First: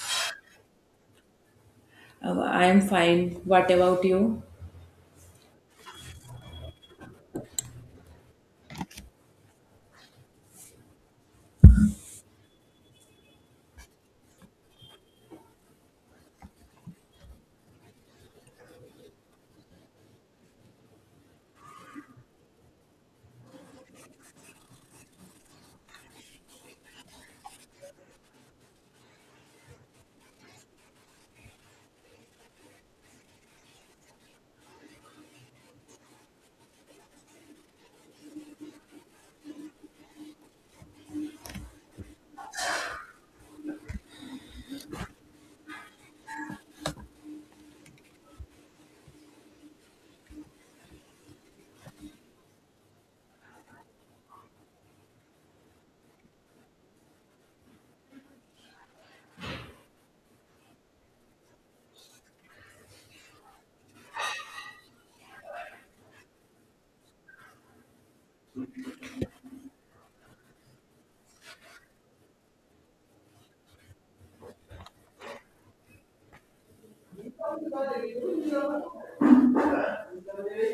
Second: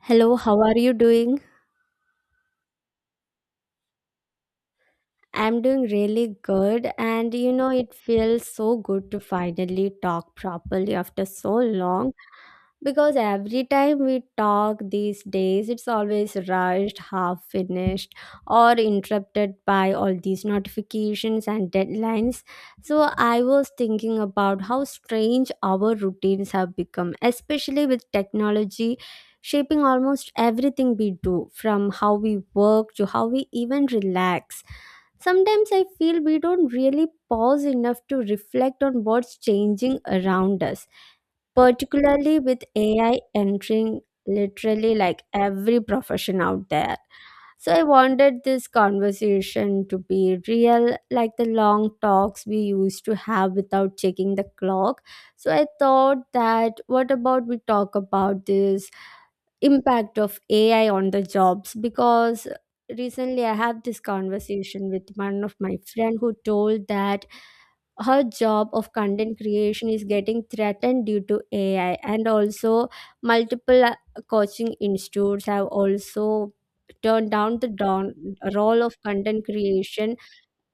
Hello, how are you doing? I'm fine. What about you? I'm doing really good, and it feels so good to finally talk properly after so long. Because every time we talk these days it's always rushed half finished or interrupted by all these notifications and deadlines. So I was thinking about how strange our routines have become, especially with technology shaping almost everything we do, from how we work to how we even relax. Sometimes I feel we don't really pause enough to reflect on what's changing around us, particularly with AI entering literally like every profession out there. So I wanted this conversation to be real, like the long talks we used to have without checking the clock. So I thought that what about we talk about this impact of AI on the jobs, because recently I had this conversation with one of my friend who told that her job of content creation is getting threatened due to AI, and also multiple coaching institutes have also turned down the role of content creation.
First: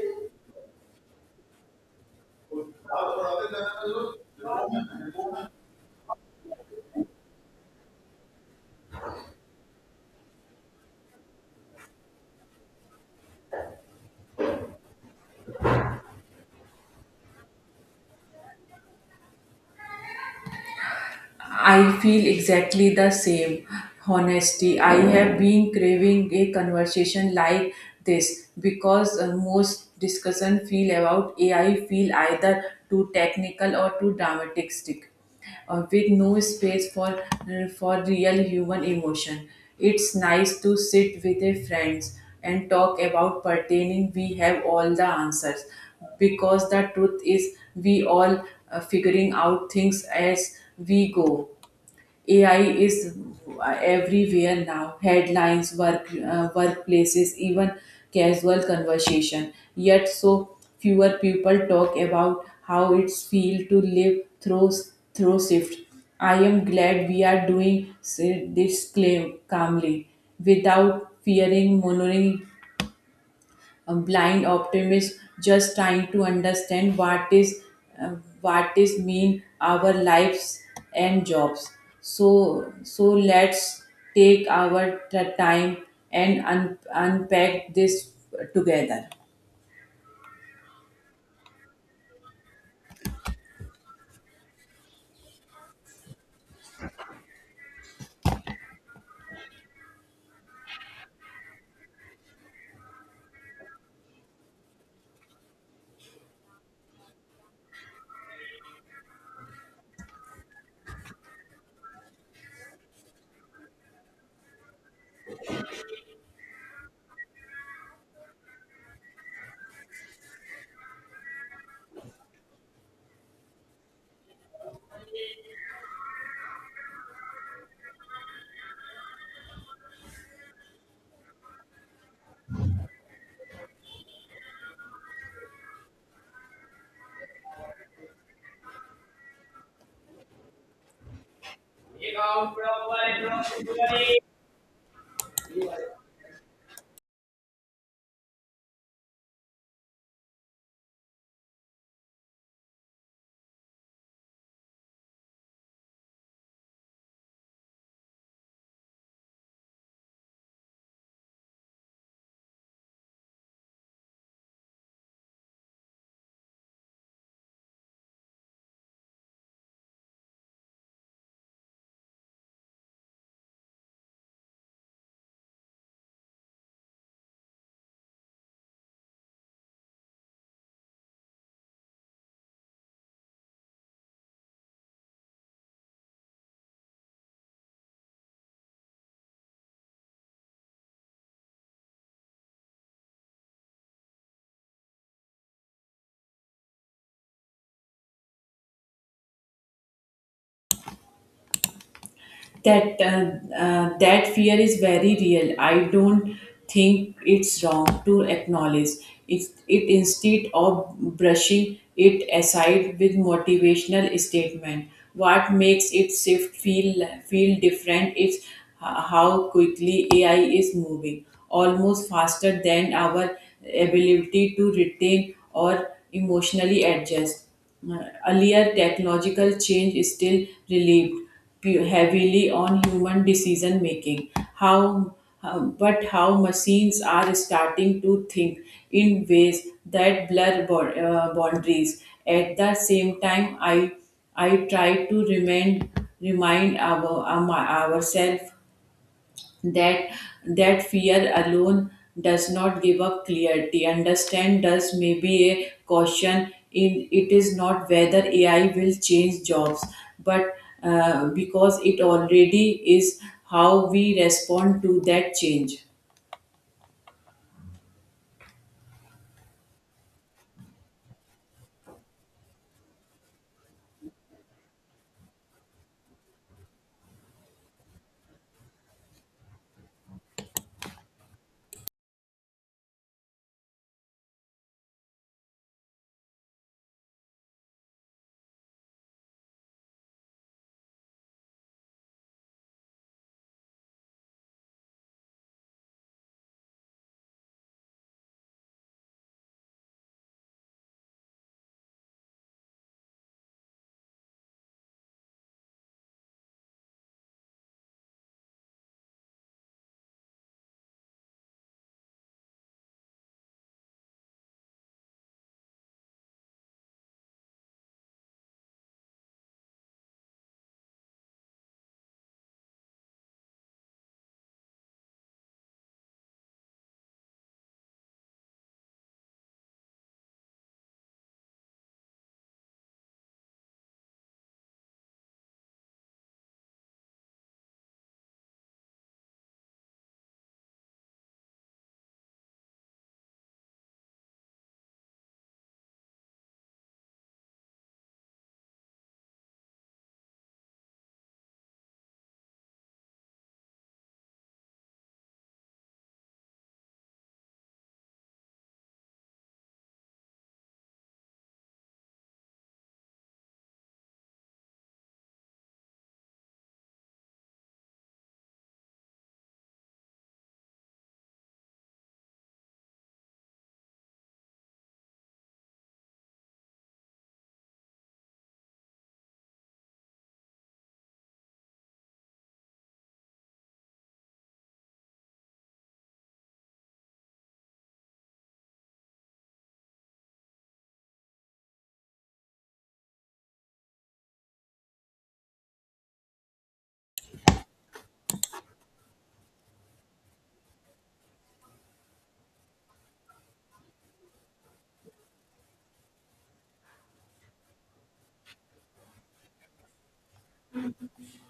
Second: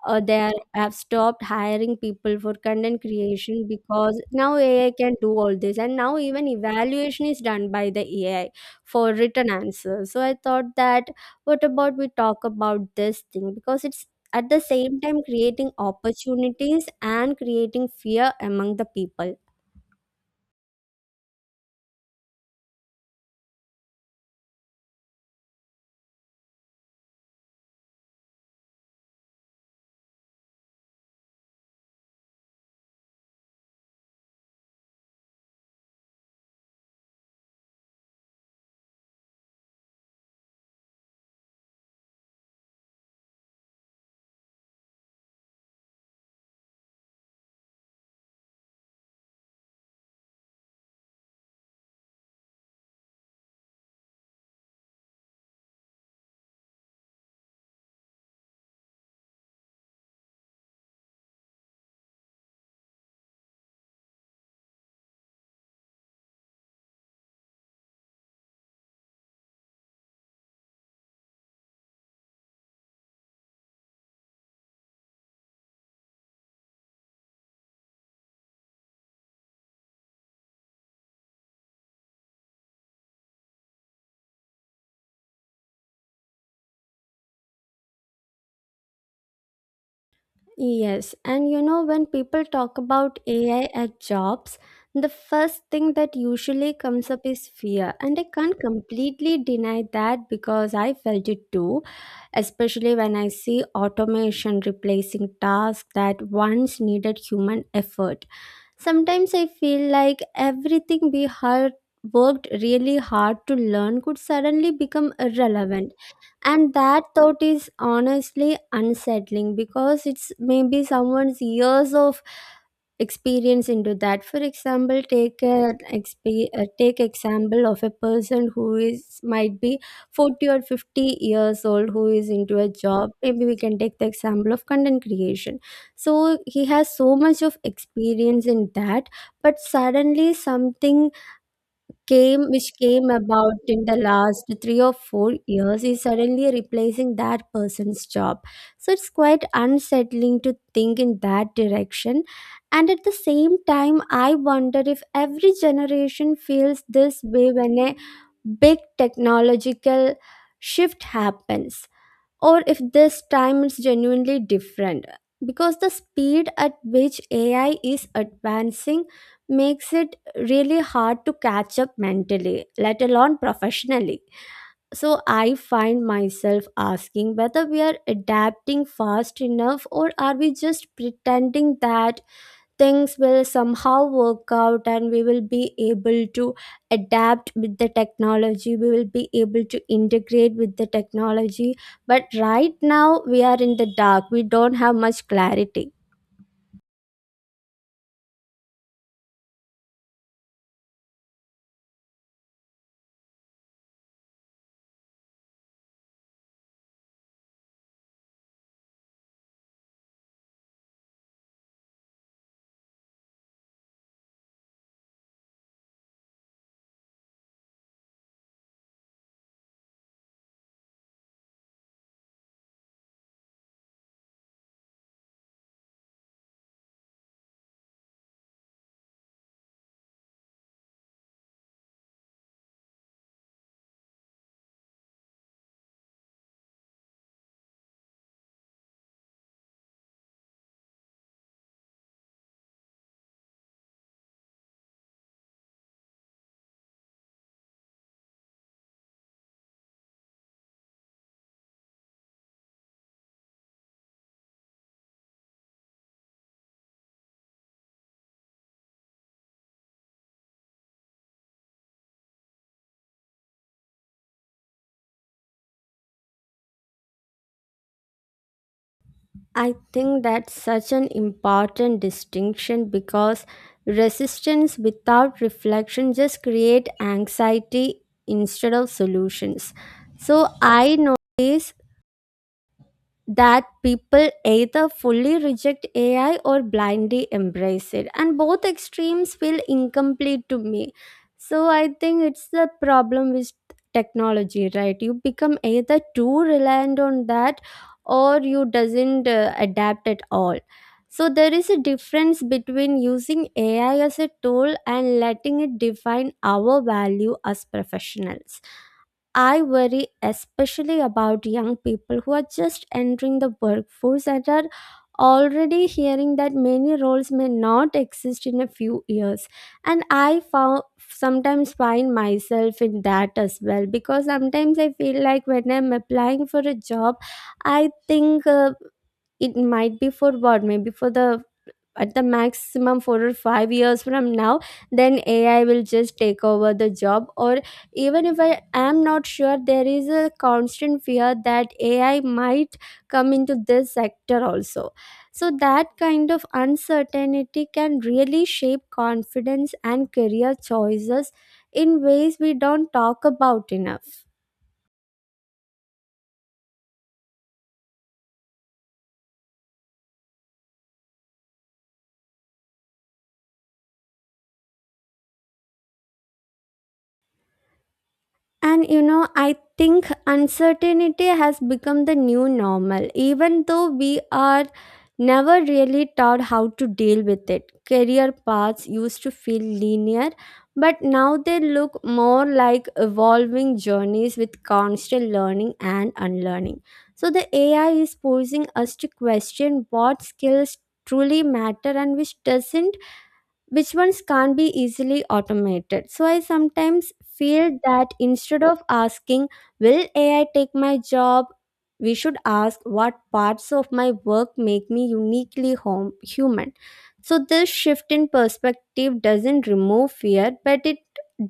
Uh, they have stopped hiring people for content creation because now AI can do all this, and now even evaluation is done by the AI for written answers. So I thought that what about we talk about this thing because it's at the same time creating opportunities and creating fear among the people. I feel exactly the same. Honesty. I have been craving a conversation like this because most discussion feel about AI feel either too technical or too dramatic stick, with no space for for real human emotion. It's nice to sit with a friends and talk about pertaining. We have all the answers, because the truth is we all figuring out things as we go. AI is everywhere now, headlines, workplaces, even casual conversation, yet so fewer people talk about how it's feel to live through shift. I am glad we are doing this claim calmly, without fearing monitoring, a blind optimist just trying to understand what is, uh, what is mean our lives and jobs. So let's take our time and unpack this together. Yes, and when people talk about AI at jobs, the first thing that usually comes up is fear. And I can't completely deny that because I felt it too, especially when I see automation replacing tasks that once needed human effort. Sometimes I feel like everything we had worked really hard to learn could suddenly become irrelevant, and that thought is honestly unsettling because it's maybe someone's years of experience into that. For example, take example of a person who is might be 40 or 50 years old who is into a job. Maybe we can take the example of content creation. So he has so much of experience in that, but suddenly something came, which came about in the last 3 or 4 years, is suddenly replacing that person's job. So it's quite unsettling to think in that direction. And at the same time I wonder if every generation feels this way when a big technological shift happens, or if this time is genuinely different, because the speed at which AI is advancing makes it really hard to catch up mentally, let alone professionally. So I find myself asking whether we are adapting fast enough, or are we just pretending that things will somehow work out and we will be able to adapt with the technology, we will be able to integrate with the technology. But right now we are in the dark, we don't have much clarity. That fear is very real. I don't think it's wrong to acknowledge it instead of brushing it aside with motivational statement. What makes it shift feel different is how quickly AI is moving, almost faster than our ability to retain or emotionally adjust. Uh, Earlier technological change is still relieved heavily on human decision making, how but how machines are starting to think in ways that blur boundaries. At the same time, I try to remind ourselves that that fear alone does not give up clarity understand does maybe a caution in it is not whether AI will change jobs, but because it already is, how we respond to that change. I think that's such an important distinction, because resistance without reflection just create anxiety instead of solutions. So I notice that people either fully reject AI or blindly embrace it. And both extremes feel incomplete to me. So I think it's the problem with technology, right? You become either too reliant on that, or you doesn't adapt at all. So there is a difference between using AI as a tool and letting it define our value as professionals. I worry especially about young people who are just entering the workforce and are already hearing that many roles may not exist in a few years. And I found sometimes find myself in that as well, because sometimes I feel like when I'm applying for a job, I think it might be for what, maybe for the at the maximum 4 or 5 years from now, then AI will just take over the job. Or even if I am not sure, there is a constant fear that AI might come into this sector also. So that kind of uncertainty can really shape confidence and career choices in ways we don't talk about enough. And I think uncertainty has become the new normal, even though we are never really taught how to deal with it. Career paths used to feel linear, but now they look more like evolving journeys with constant learning and unlearning. So, the AI is forcing us to question what skills truly matter and which ones can't be easily automated. So I sometimes feel that instead of asking, "Will AI take my job?" we should ask, "What parts of my work make me uniquely human?" So this shift in perspective doesn't remove fear, but it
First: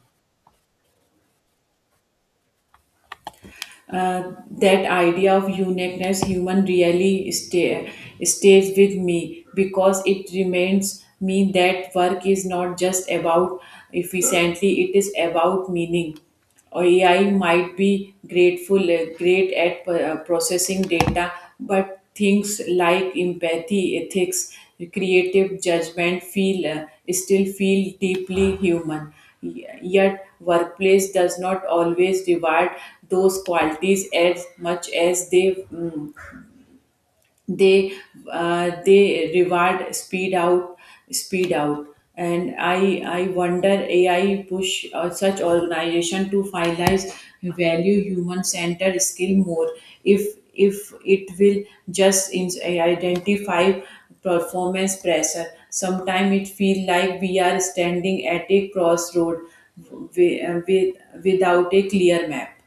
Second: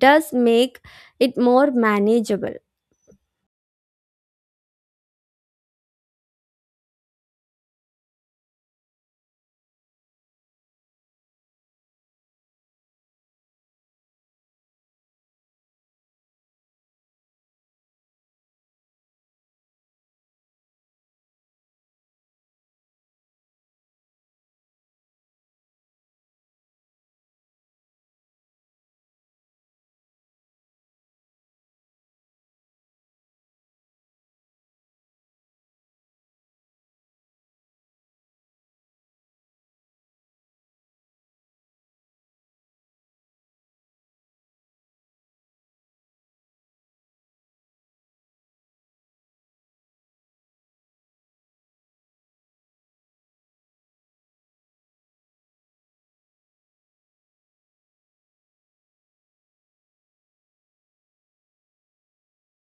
does make it more manageable. That idea of uniqueness human really stays with me, because it reminds me that work is not just about efficiently, it is about meaning. AI might be grateful great at processing data, but things like empathy, ethics, creative judgment feel still feel deeply human. Yet workplace does not always reward those qualities as much as they mm, they they reward speed out. And I wonder AI push such organization to finalize value human centered skill more, if it will just identify performance pressure. Sometimes it feel like we are standing at a crossroad wi- uh, with, without a clear map.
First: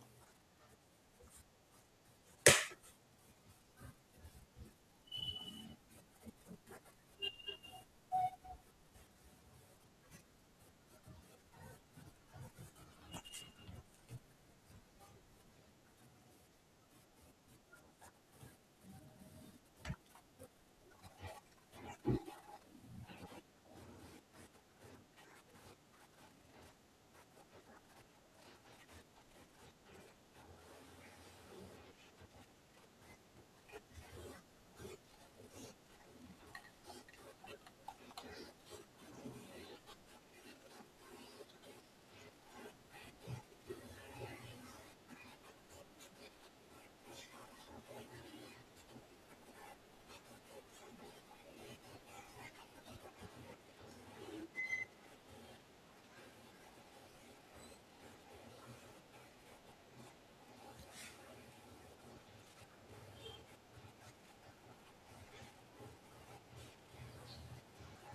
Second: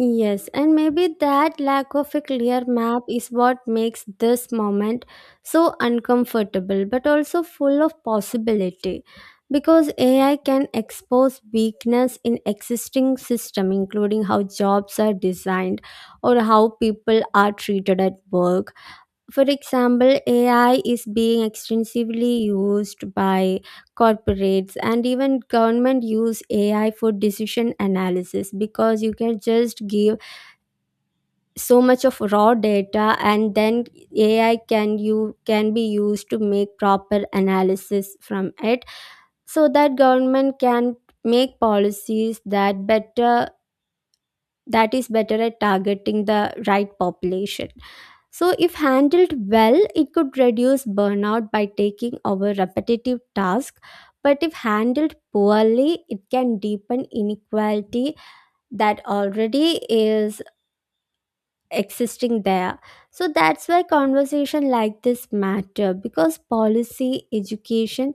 Yes, and maybe that lack of a clear map is what makes this moment so uncomfortable but also full of possibility, because AI can expose weakness in existing system, including how jobs are designed or how people are treated at work. For example, AI is being extensively used by corporates, and even government use AI for decision analysis, because you can just give so much of raw data, and then AI can, you can be used to make proper analysis from it, so that government can make policies that better, that is better at targeting the right population. So if handled well, it could reduce burnout by taking over repetitive tasks, but if handled poorly, it can deepen inequality that already is existing there. So that's why conversation like this matter, because policy, education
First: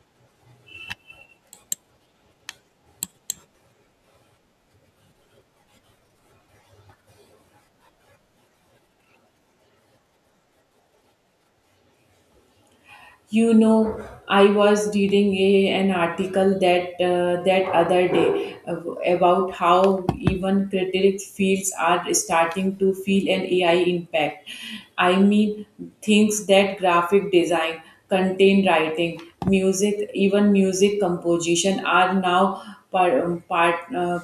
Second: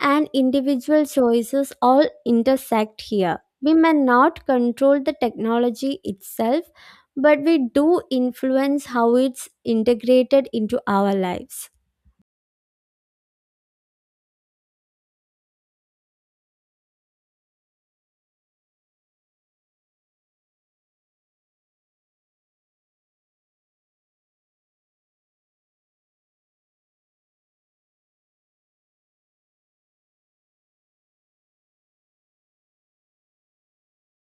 and individual choices all intersect here. We may not control the technology itself, but we do influence how it's integrated into our lives. You know, I was reading an article that other day, about how even creative fields are starting to feel an AI impact. I mean, things that graphic design, content writing, music, even music composition are now part, part, uh,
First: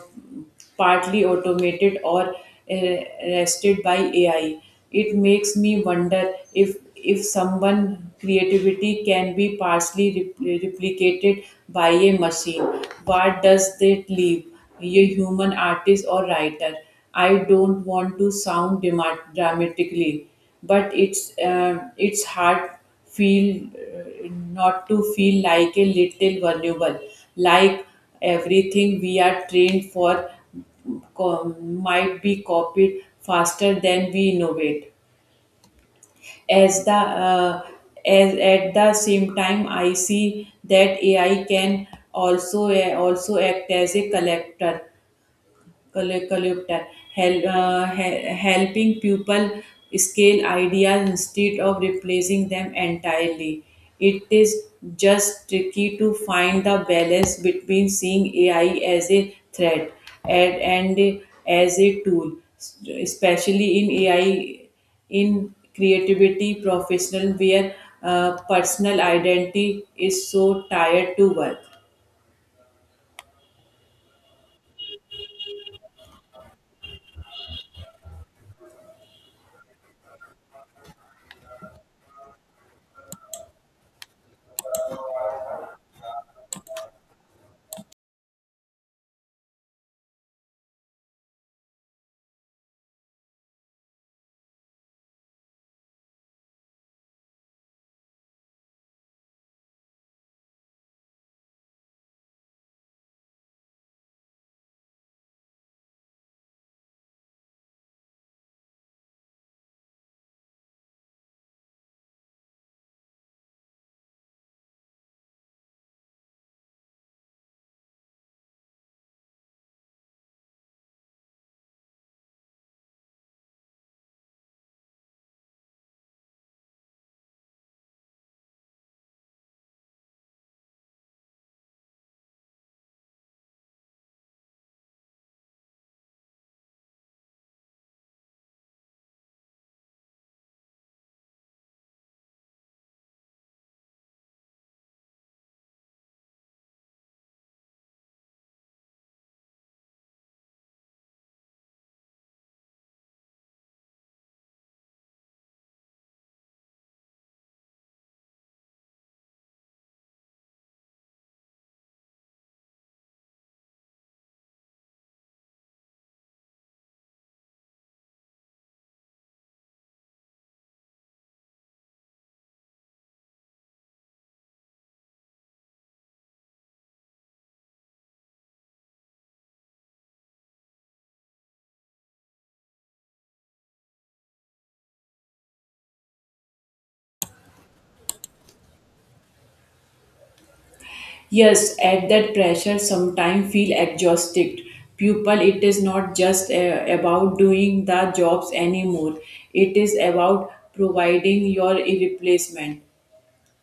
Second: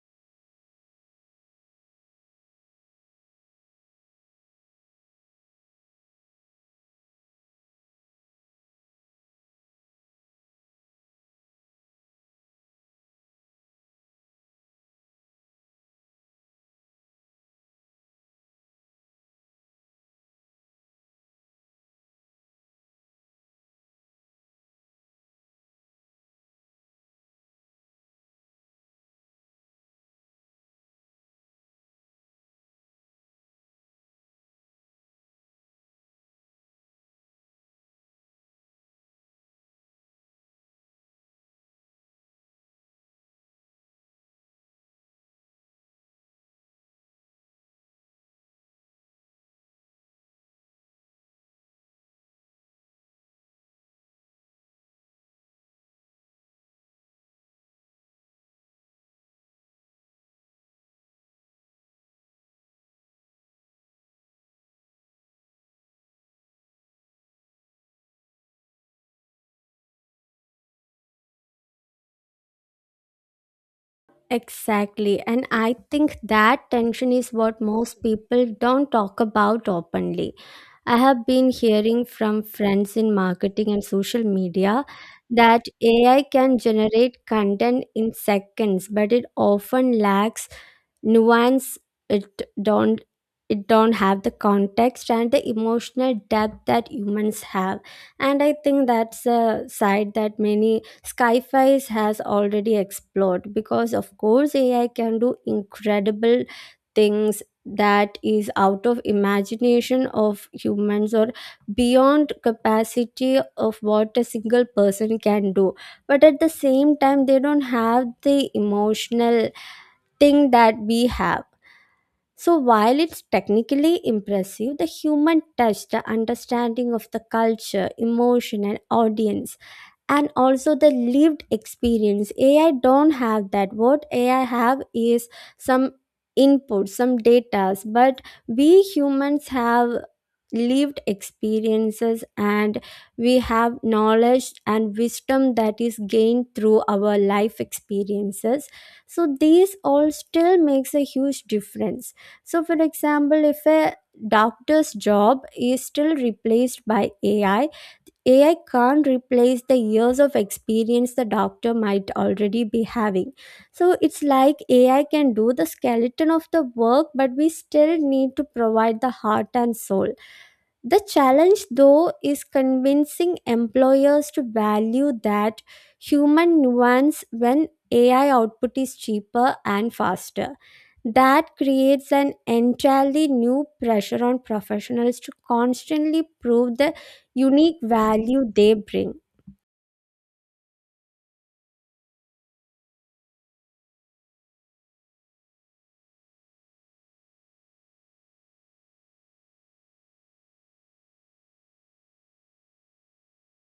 partly automated or uh, rested by AI. It makes me wonder if someone creativity can be partially replicated by a machine. What does that leave a human artist or writer? I don't want to sound dramatically, but it's hard feel not to feel like a little vulnerable, like everything we are trained for might be copied faster than we innovate. As the as at the same time, I see that AI can also act as a collector, helping people scale ideas instead of replacing them entirely. It is just tricky to find the balance between seeing AI as a threat and as a tool, especially in AI, in creativity professional where personal identity is so tied to work. Exactly. And I think that tension is what most people don't talk about openly. I have been hearing from friends in marketing and social media that AI can generate content in seconds, but it often lacks nuance, it don't it don't have the context and the emotional depth that humans have. And I think that's a side that many skyfies has already explored, because of course AI can do incredible things that is out of imagination of humans or beyond capacity of what a single person can do. But at the same time they don't have the emotional thing that we have. So, while it's technically impressive, the human touch, the understanding of the culture, emotion, and audience, and also the lived experience, AI don't have that. What AI have is some input, some data, but we humans have lived experiences, and we have knowledge and wisdom that is gained through our life experiences. So these all still makes a huge difference. So for example, if a doctor's job is still replaced by AI, AI can't replace the years of experience the doctor might already be having. So it's like AI can do the skeleton of the work, but we still need to provide the heart and soul. The challenge, though, is convincing employers to value that human nuance when AI output is cheaper and faster. That creates an entirely new pressure on professionals to constantly prove the unique value they bring. Yes, at that pressure sometimes feel exhausted. People, it is not just about doing the jobs anymore. It is about providing your replacement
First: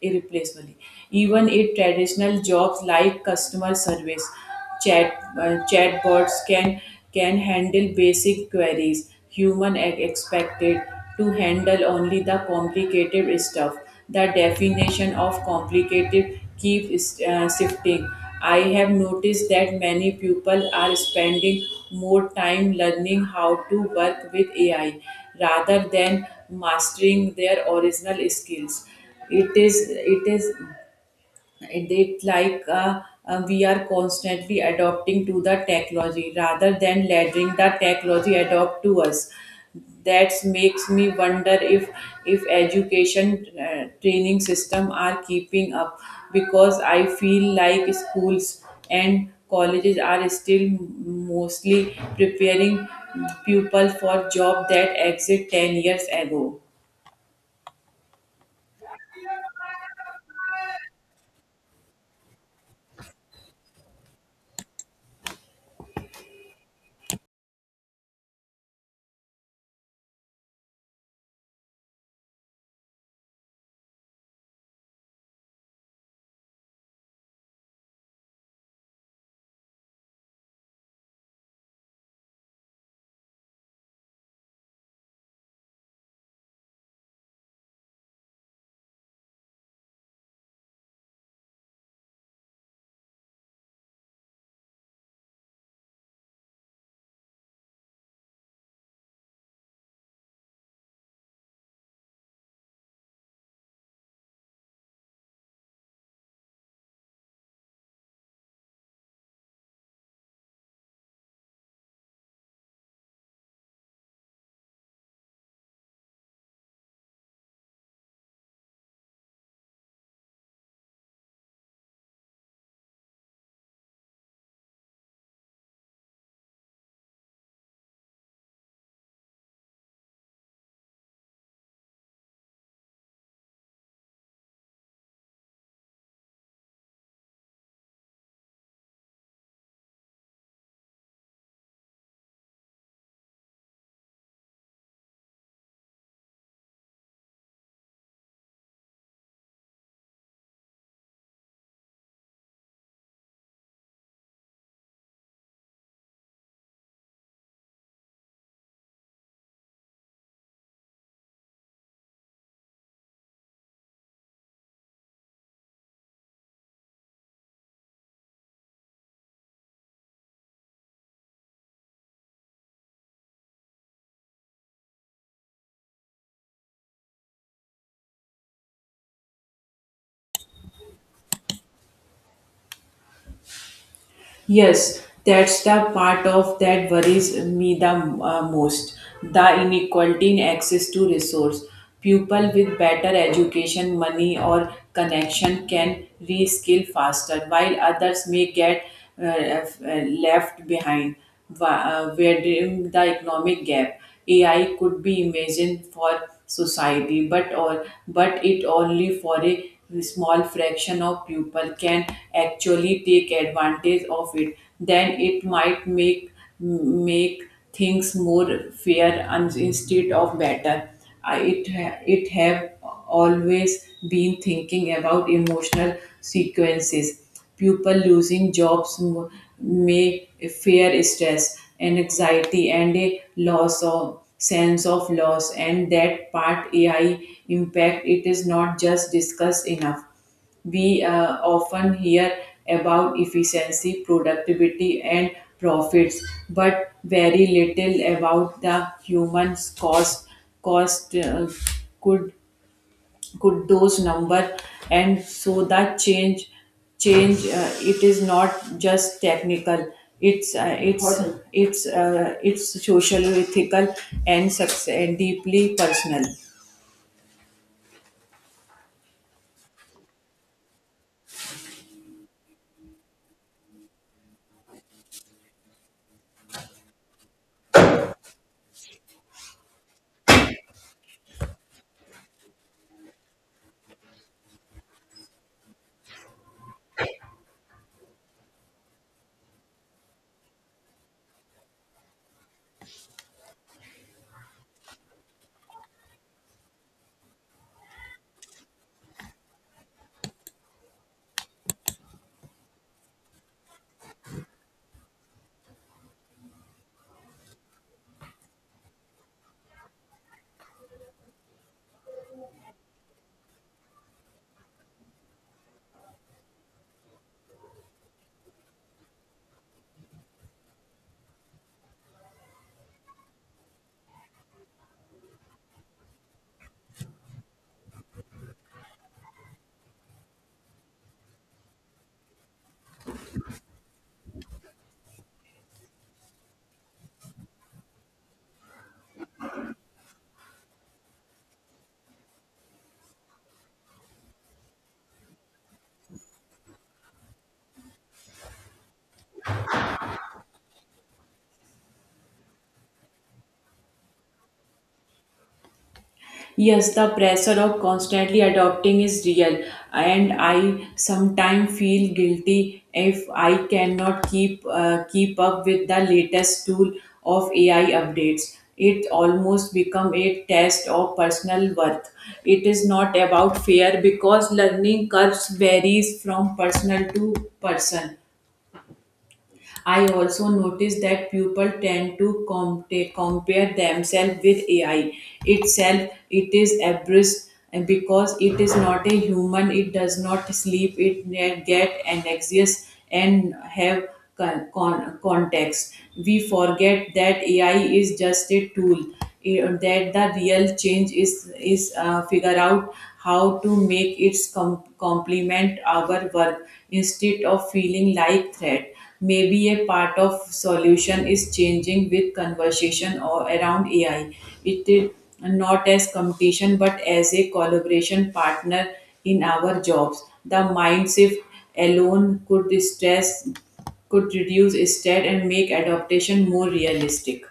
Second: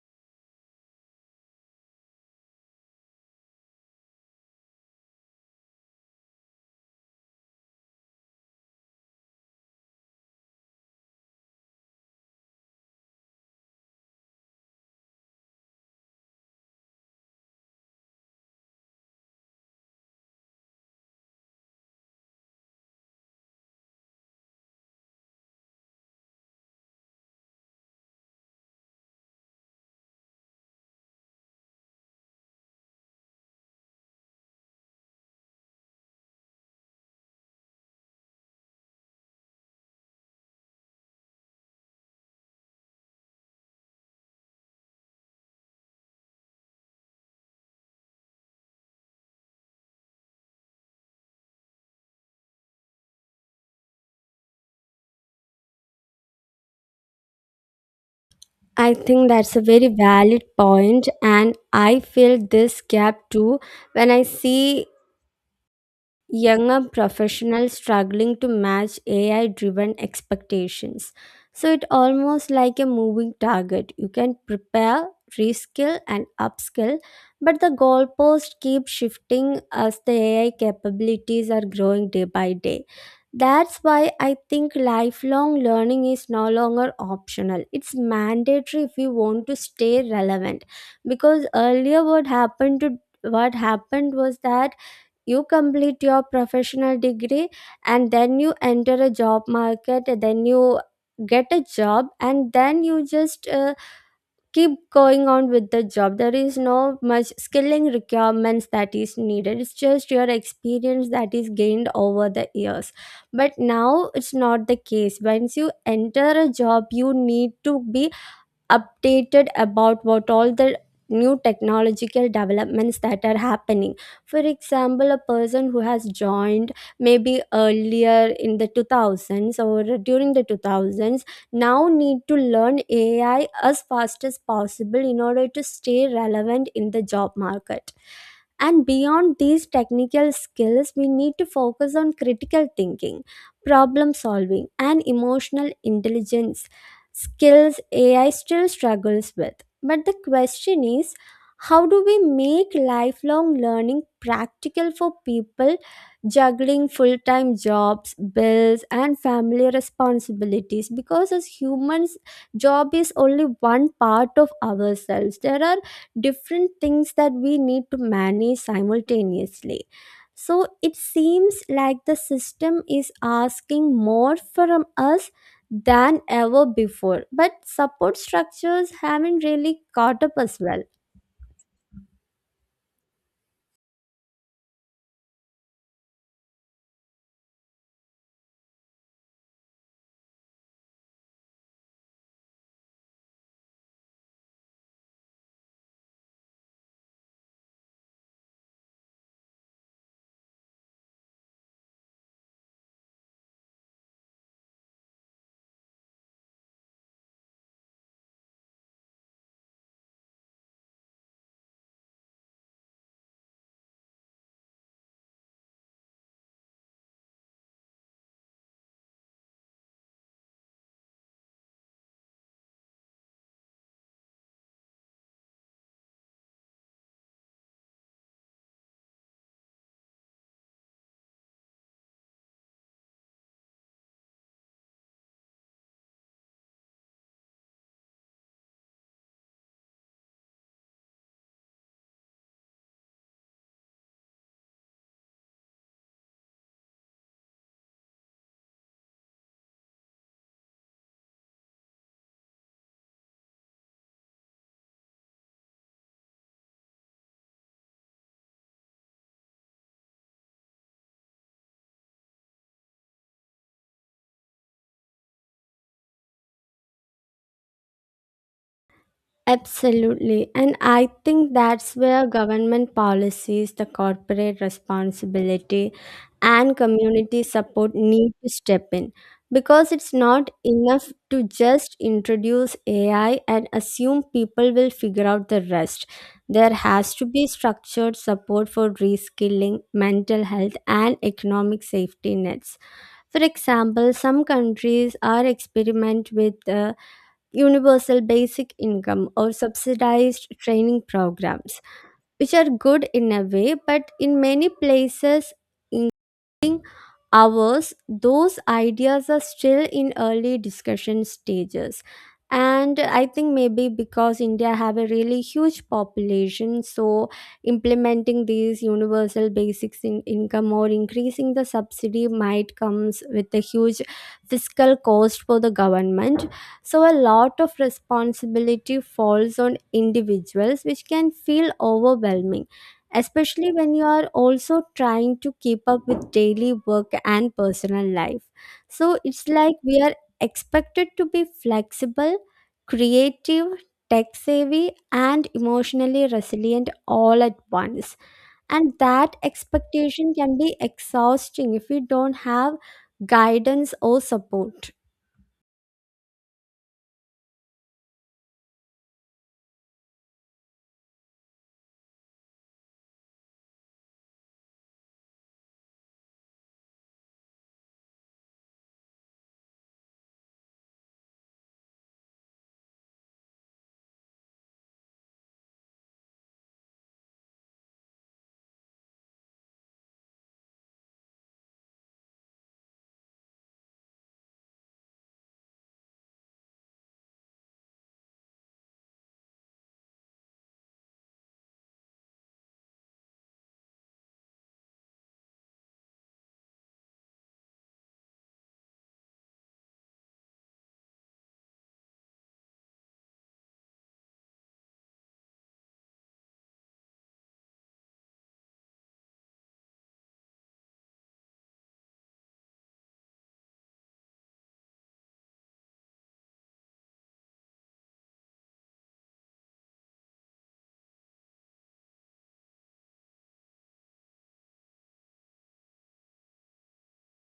irreplaceable. Even in traditional jobs like customer service, chat chatbots can handle basic queries. Human are expected to handle only the complicated stuff. The definition of complicated keeps shifting. I have noticed that many people are spending more time learning how to work with AI rather than mastering their original skills. It is it is it, it like we are constantly adopting to the technology rather than letting the technology adopt to us. That makes me wonder if education training system are keeping up, because I feel like schools and colleges are still mostly preparing people for job that exit 10 years ago. I think that's a very valid point, and I feel this gap too when I see younger professionals struggling to match AI driven expectations. So it almost like a moving target. You can prepare, reskill and upskill, but the goalposts keep shifting as the AI capabilities are growing day by day. That's why I think lifelong learning is no longer optional. It's mandatory if you want to stay relevant. Because earlier what happened was that you complete your professional degree, and then you enter a job market, then you get a job, and then you just keep going on with the job. There is no much skilling requirements that is needed, it's just your experience that is gained over the years. But now it's not the case. Once you enter a job, you need to be updated about what all the new technological developments that are happening. For example, a person who has joined maybe earlier in the 2000s or during the 2000s now need to learn AI as fast as possible in order to stay relevant in the job market. And beyond these technical skills, we need to focus on critical thinking, problem solving and emotional intelligence, skills AI still struggles with. But the question is, how do we make lifelong learning practical for people juggling full time jobs, bills, and family responsibilities? Because as humans, job is only one part of ourselves. There are different things that we need to manage simultaneously. So it seems like the system is asking more from us than ever before, but support structures haven't really caught up as well. Yes, that's the part of that worries me the most. The inequality in access to resource. People with better education, money, or connection can reskill faster, while others may get left behind, widening the economic gap. AI could be imagined for society, but it only for a small fraction of people can actually take advantage of it. Then it might make things more fair and instead of better. It have always been thinking about emotional sequences. People losing jobs may fear stress and anxiety and a loss of sense of loss, and that part AI impact it is not just discussed enough. We often hear about efficiency, productivity, and profits, but very little about the human cost. Cost, could could those number, and so that change change it is not just technical. It's uh, it's it's social, ethical, and success, and deeply personal. Absolutely. And I think that's where government policies, the corporate responsibility, and community support need to step in. Because it's not enough to just introduce AI and assume people will figure out the rest. There has to be structured support for reskilling, mental health, and economic safety nets. For example, some countries are experiment with universal basic income or subsidized training programs, which are good in a way, but in many places ours, those ideas are still in early discussion stages. And I think maybe because India have a really huge population, so implementing these universal basics in income or increasing the subsidy might comes with a huge fiscal cost for the government. So a lot of responsibility falls on individuals, which can feel overwhelming especially when you are also trying to keep up with daily work and personal life. So it's like we are expected to be flexible, creative, tech savvy, and emotionally resilient all at once. And that expectation can be exhausting if we don't have guidance or support. Yes, the pressure of constantly adopting is real, and I sometimes feel guilty if I cannot keep up with the latest tool of AI updates. It almost become a test of personal worth. It is not about fair because learning curves varies from personal to person. I also noticed that people tend to compare themselves with AI itself. It is abreast and because it is not a human. It does not sleep. It get anxious and have context. We forget that AI is just a tool. That the real change is figure out how to make it complement our work instead of feeling like threat. Maybe a part of solution is changing with conversation or around AI, it is not as competition but as a collaboration partner in our jobs. The mind shift alone could reduce stress and make adaptation more realistic.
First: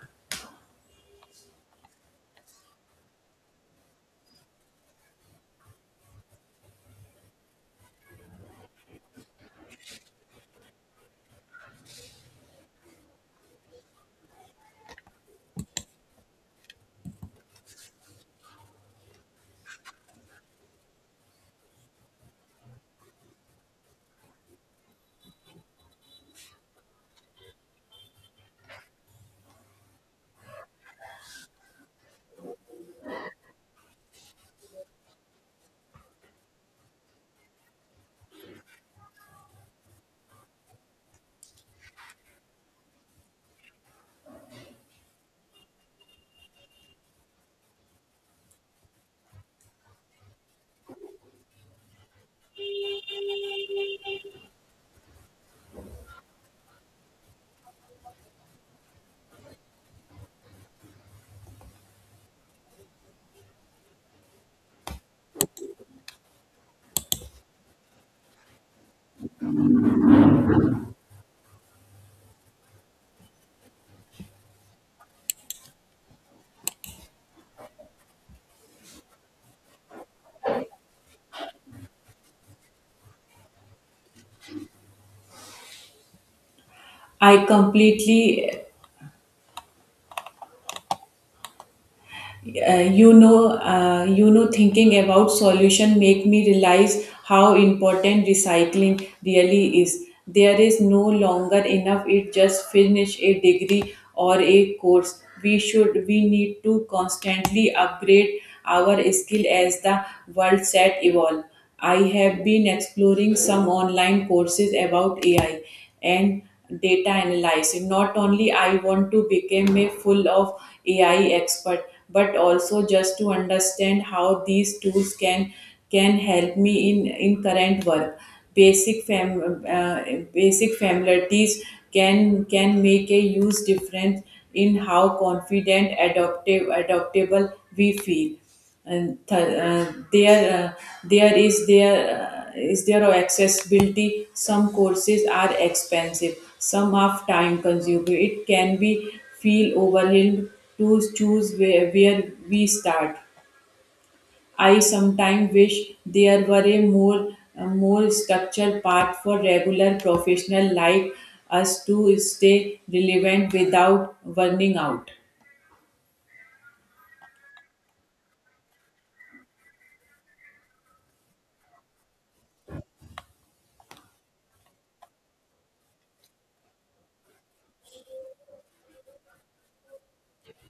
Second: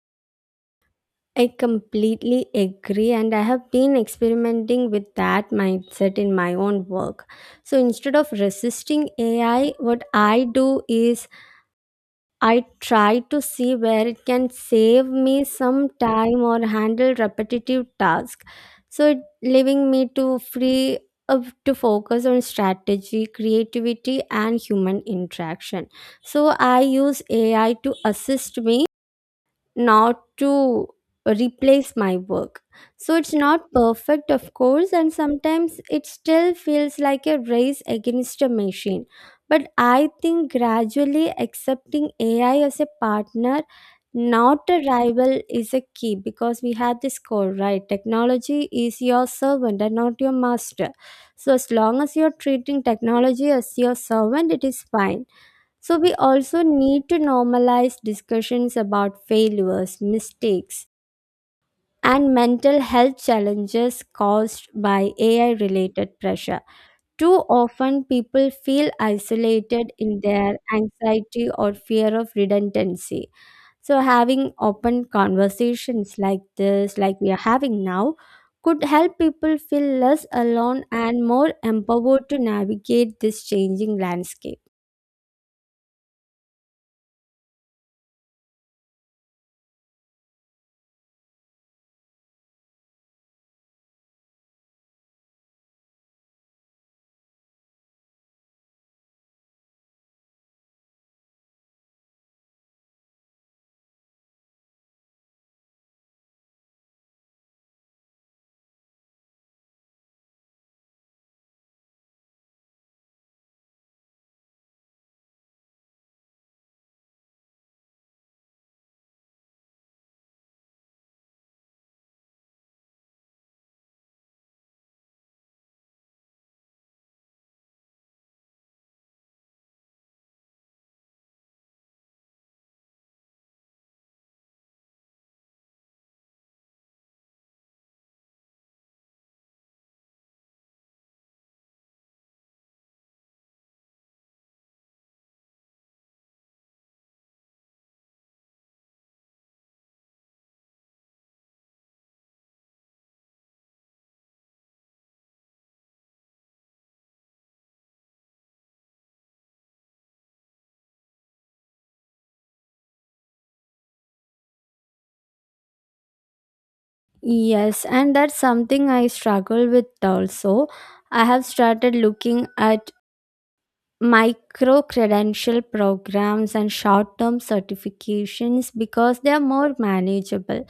I completely agree, and I have been experimenting with that mindset in my own work. So instead of resisting AI, what I do is I try to see where it can save me some time or handle repetitive tasks. So it leaving me to free up to focus on strategy, creativity, and human interaction. So I use AI to assist me, not to replace my work. So it's not perfect, of course, and sometimes it still feels like a race against a machine. But I think gradually accepting AI as a partner, not a rival, is a key, because we have this core, right? Technology is your servant and not your master. So as long as you're treating technology as your servant, it is fine. So we also need to normalize discussions about failures, mistakes, and mental health challenges caused by AI related pressure. Too often, people feel isolated in their anxiety or fear of redundancy. So, having open conversations like this, like we are having now, could help people feel less alone and more empowered to navigate this changing landscape. I completely. Thinking about solution make me realize how important recycling really is. There is no longer enough it just finish a degree or a course. We need to constantly upgrade our skill as the world set evolve. I have been exploring some online courses about AI and data analysis. Not only I want to become a full of AI expert, but also just to understand how these tools can help me in current work. Basic fam uh, Basic familiarities can make a huge difference in how confident, adaptable we feel. And th- there there is there is there of accessibility, some courses are expensive, some are time consuming, it can be feel overwhelmed to choose where we start. I sometimes wish there were a more structured path for regular professional like us to stay relevant without burning out. Yes, and that's something I struggle with also. I have started looking at micro credential programs and short term certifications because they are more manageable.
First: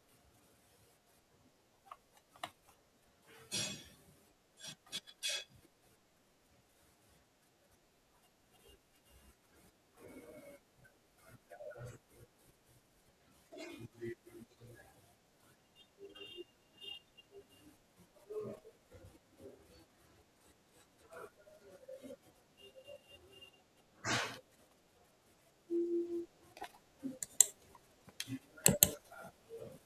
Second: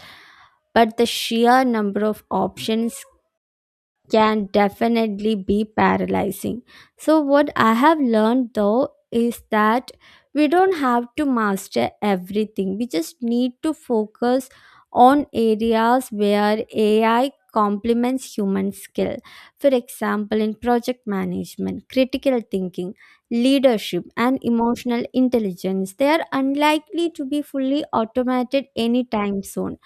But the sheer number of options can definitely be paralyzing. So what I have learned though is that we don't have to master everything, we just need to focus on areas where AI complements human skill. For example, in project management, critical thinking, leadership, and emotional intelligence, they are unlikely to be fully automated anytime soon.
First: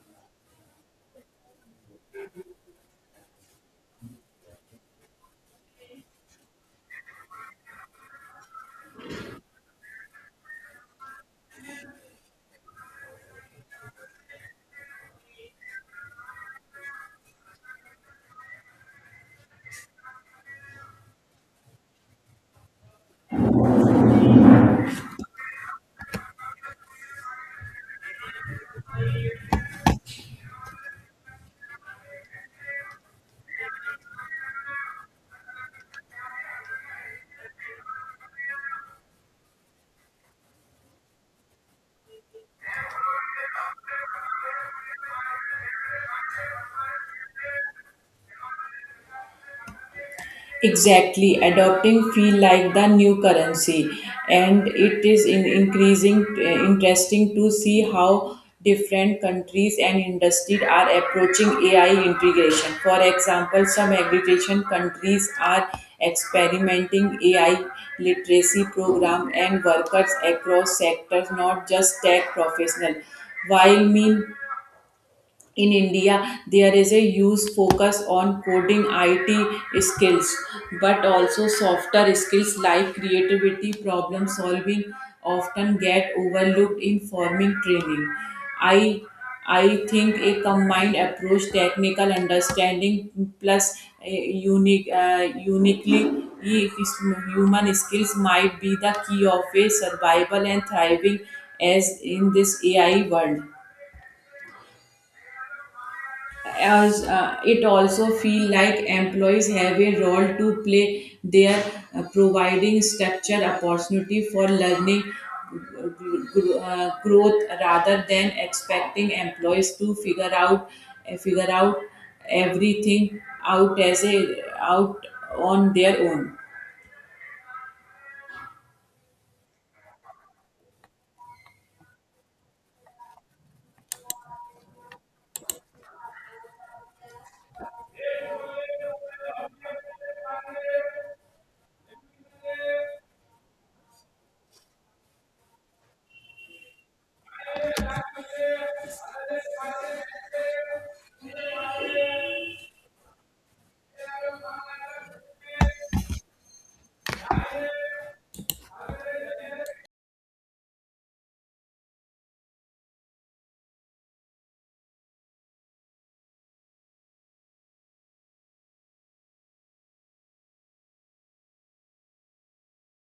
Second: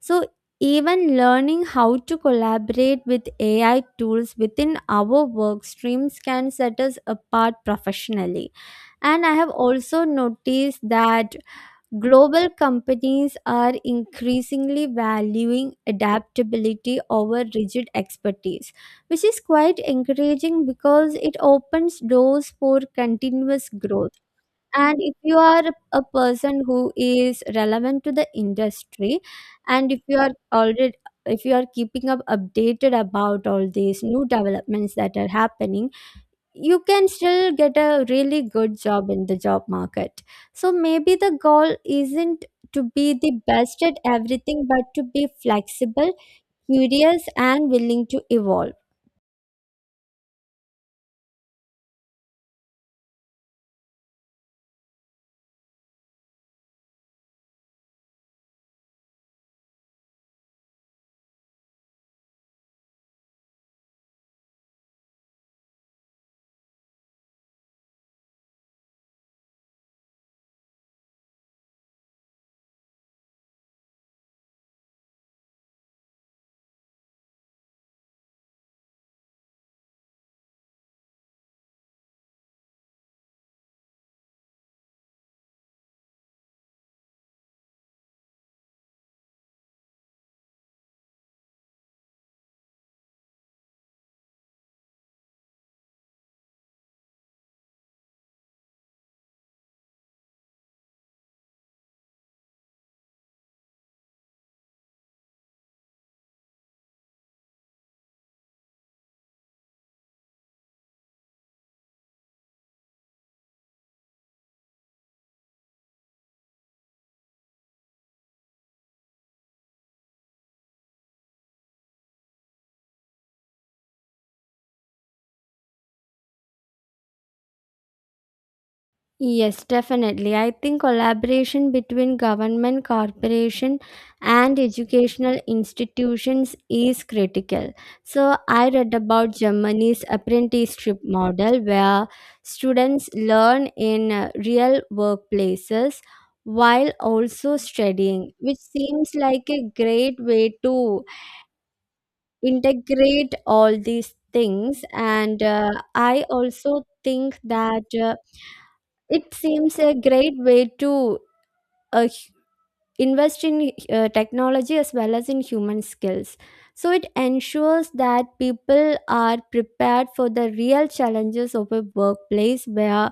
So, even learning how to collaborate with AI tools within our work streams can set us apart professionally. And I have also noticed that global companies are increasingly valuing adaptability over rigid expertise, which is quite encouraging because it opens doors for continuous growth. And if you are a person who is relevant to the industry, and if you are already, if you are keeping up updated about all these new developments that are happening, you can still get a really good job in the job market. So maybe the goal isn't to be the best at everything, but to be flexible, curious, and willing to evolve. Exactly, adopting feel like the new currency, and it is in increasing interesting to see how different countries and industries are approaching AI integration. For example, some agricultural countries are experimenting AI literacy program and workers across sectors, not just tech professional. While mean, in India there is a huge focus on coding it skills, but also softer skills like creativity, problem solving often get overlooked in forming training. I i think a combined approach, technical understanding plus uh, uniquely human skills might be the key of a survival and thriving as in this AI world. As it also feel like employees have a role to play there, providing structure opportunity for learning, growth, rather than expecting employees to figure out everything out as a out on their own. Yes, definitely. I think collaboration between government, corporation, and educational institutions is critical. So I read about Germany's apprenticeship model where students learn in real workplaces while also studying, which seems like a great way to integrate all these things. And I also think that. It seems a great way to uh, h- invest in technology as well as in human skills. So it ensures that people are prepared for the real challenges of a workplace where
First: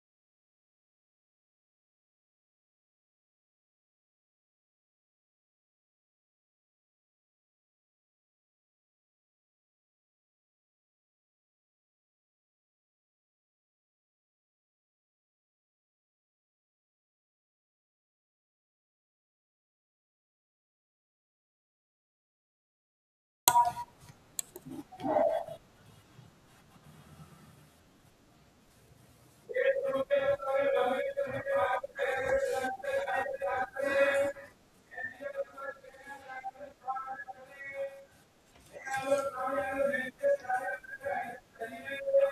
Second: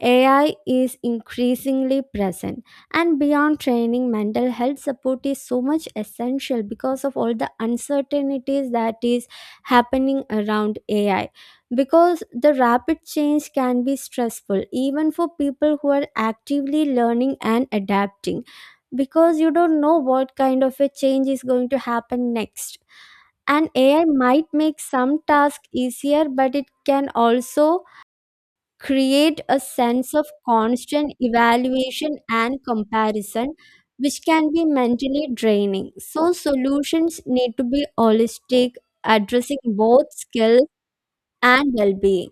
AI is increasingly present. And beyond training, mental health support is so much essential because of all the uncertainties that is happening around AI, because the rapid change can be stressful even for people who are actively learning and adapting, because you don't know what kind of a change is going to happen next. And AI might make some tasks easier, but it can also create a sense of constant evaluation and comparison, which can be mentally draining. So, solutions need to be holistic, addressing both skill and well being.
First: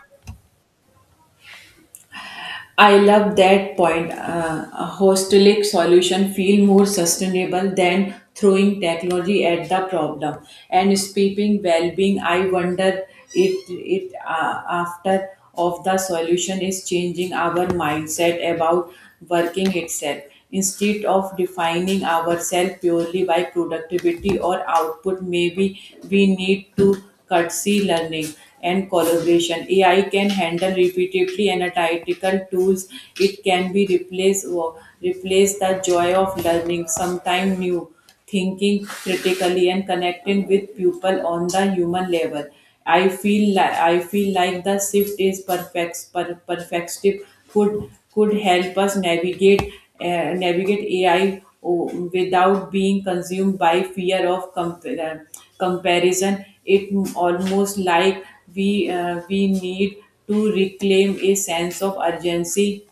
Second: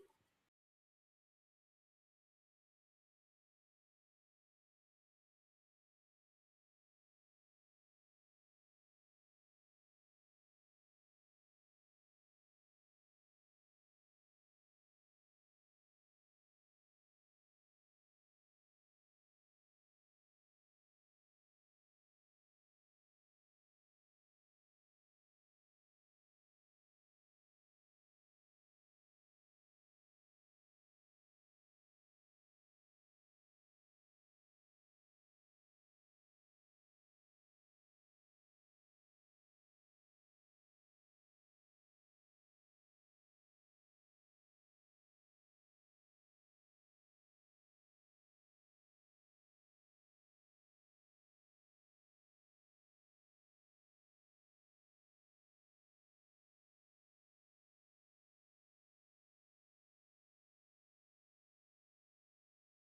I love that point. A holistic solution feel more sustainable than throwing technology at the problem. And speaking well-being, I wonder, it after of the solution is changing our mindset about working itself. Instead of defining ourselves purely by productivity or output, maybe we need to curtsy learning and collaboration. AI can handle repetitively analytical tools. It can be replace or replace the joy of learning something new, thinking critically and connecting with people on the human level. I feel like the shift is perfective could help us navigate AI without being consumed by fear of comparison. It almost like we need to reclaim a sense of urgency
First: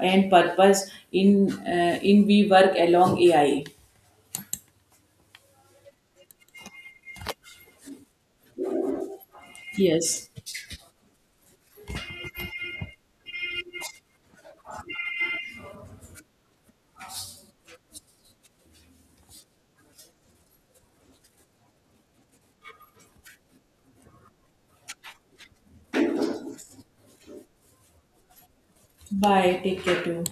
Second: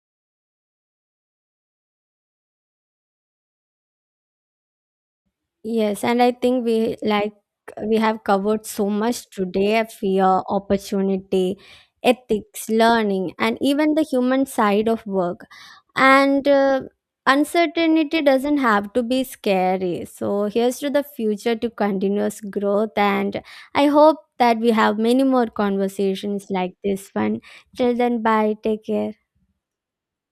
and purpose in we work along AI. Yes, and I think we like we have covered so much today, fear, Yes. opportunity, ethics, learning, and even the human side of work. And uncertainty doesn't have to be scary. So, here's to the future, to continuous growth. And I hope that we have many more conversations like this one. Till then, bye. Take care. Bye. Take care too.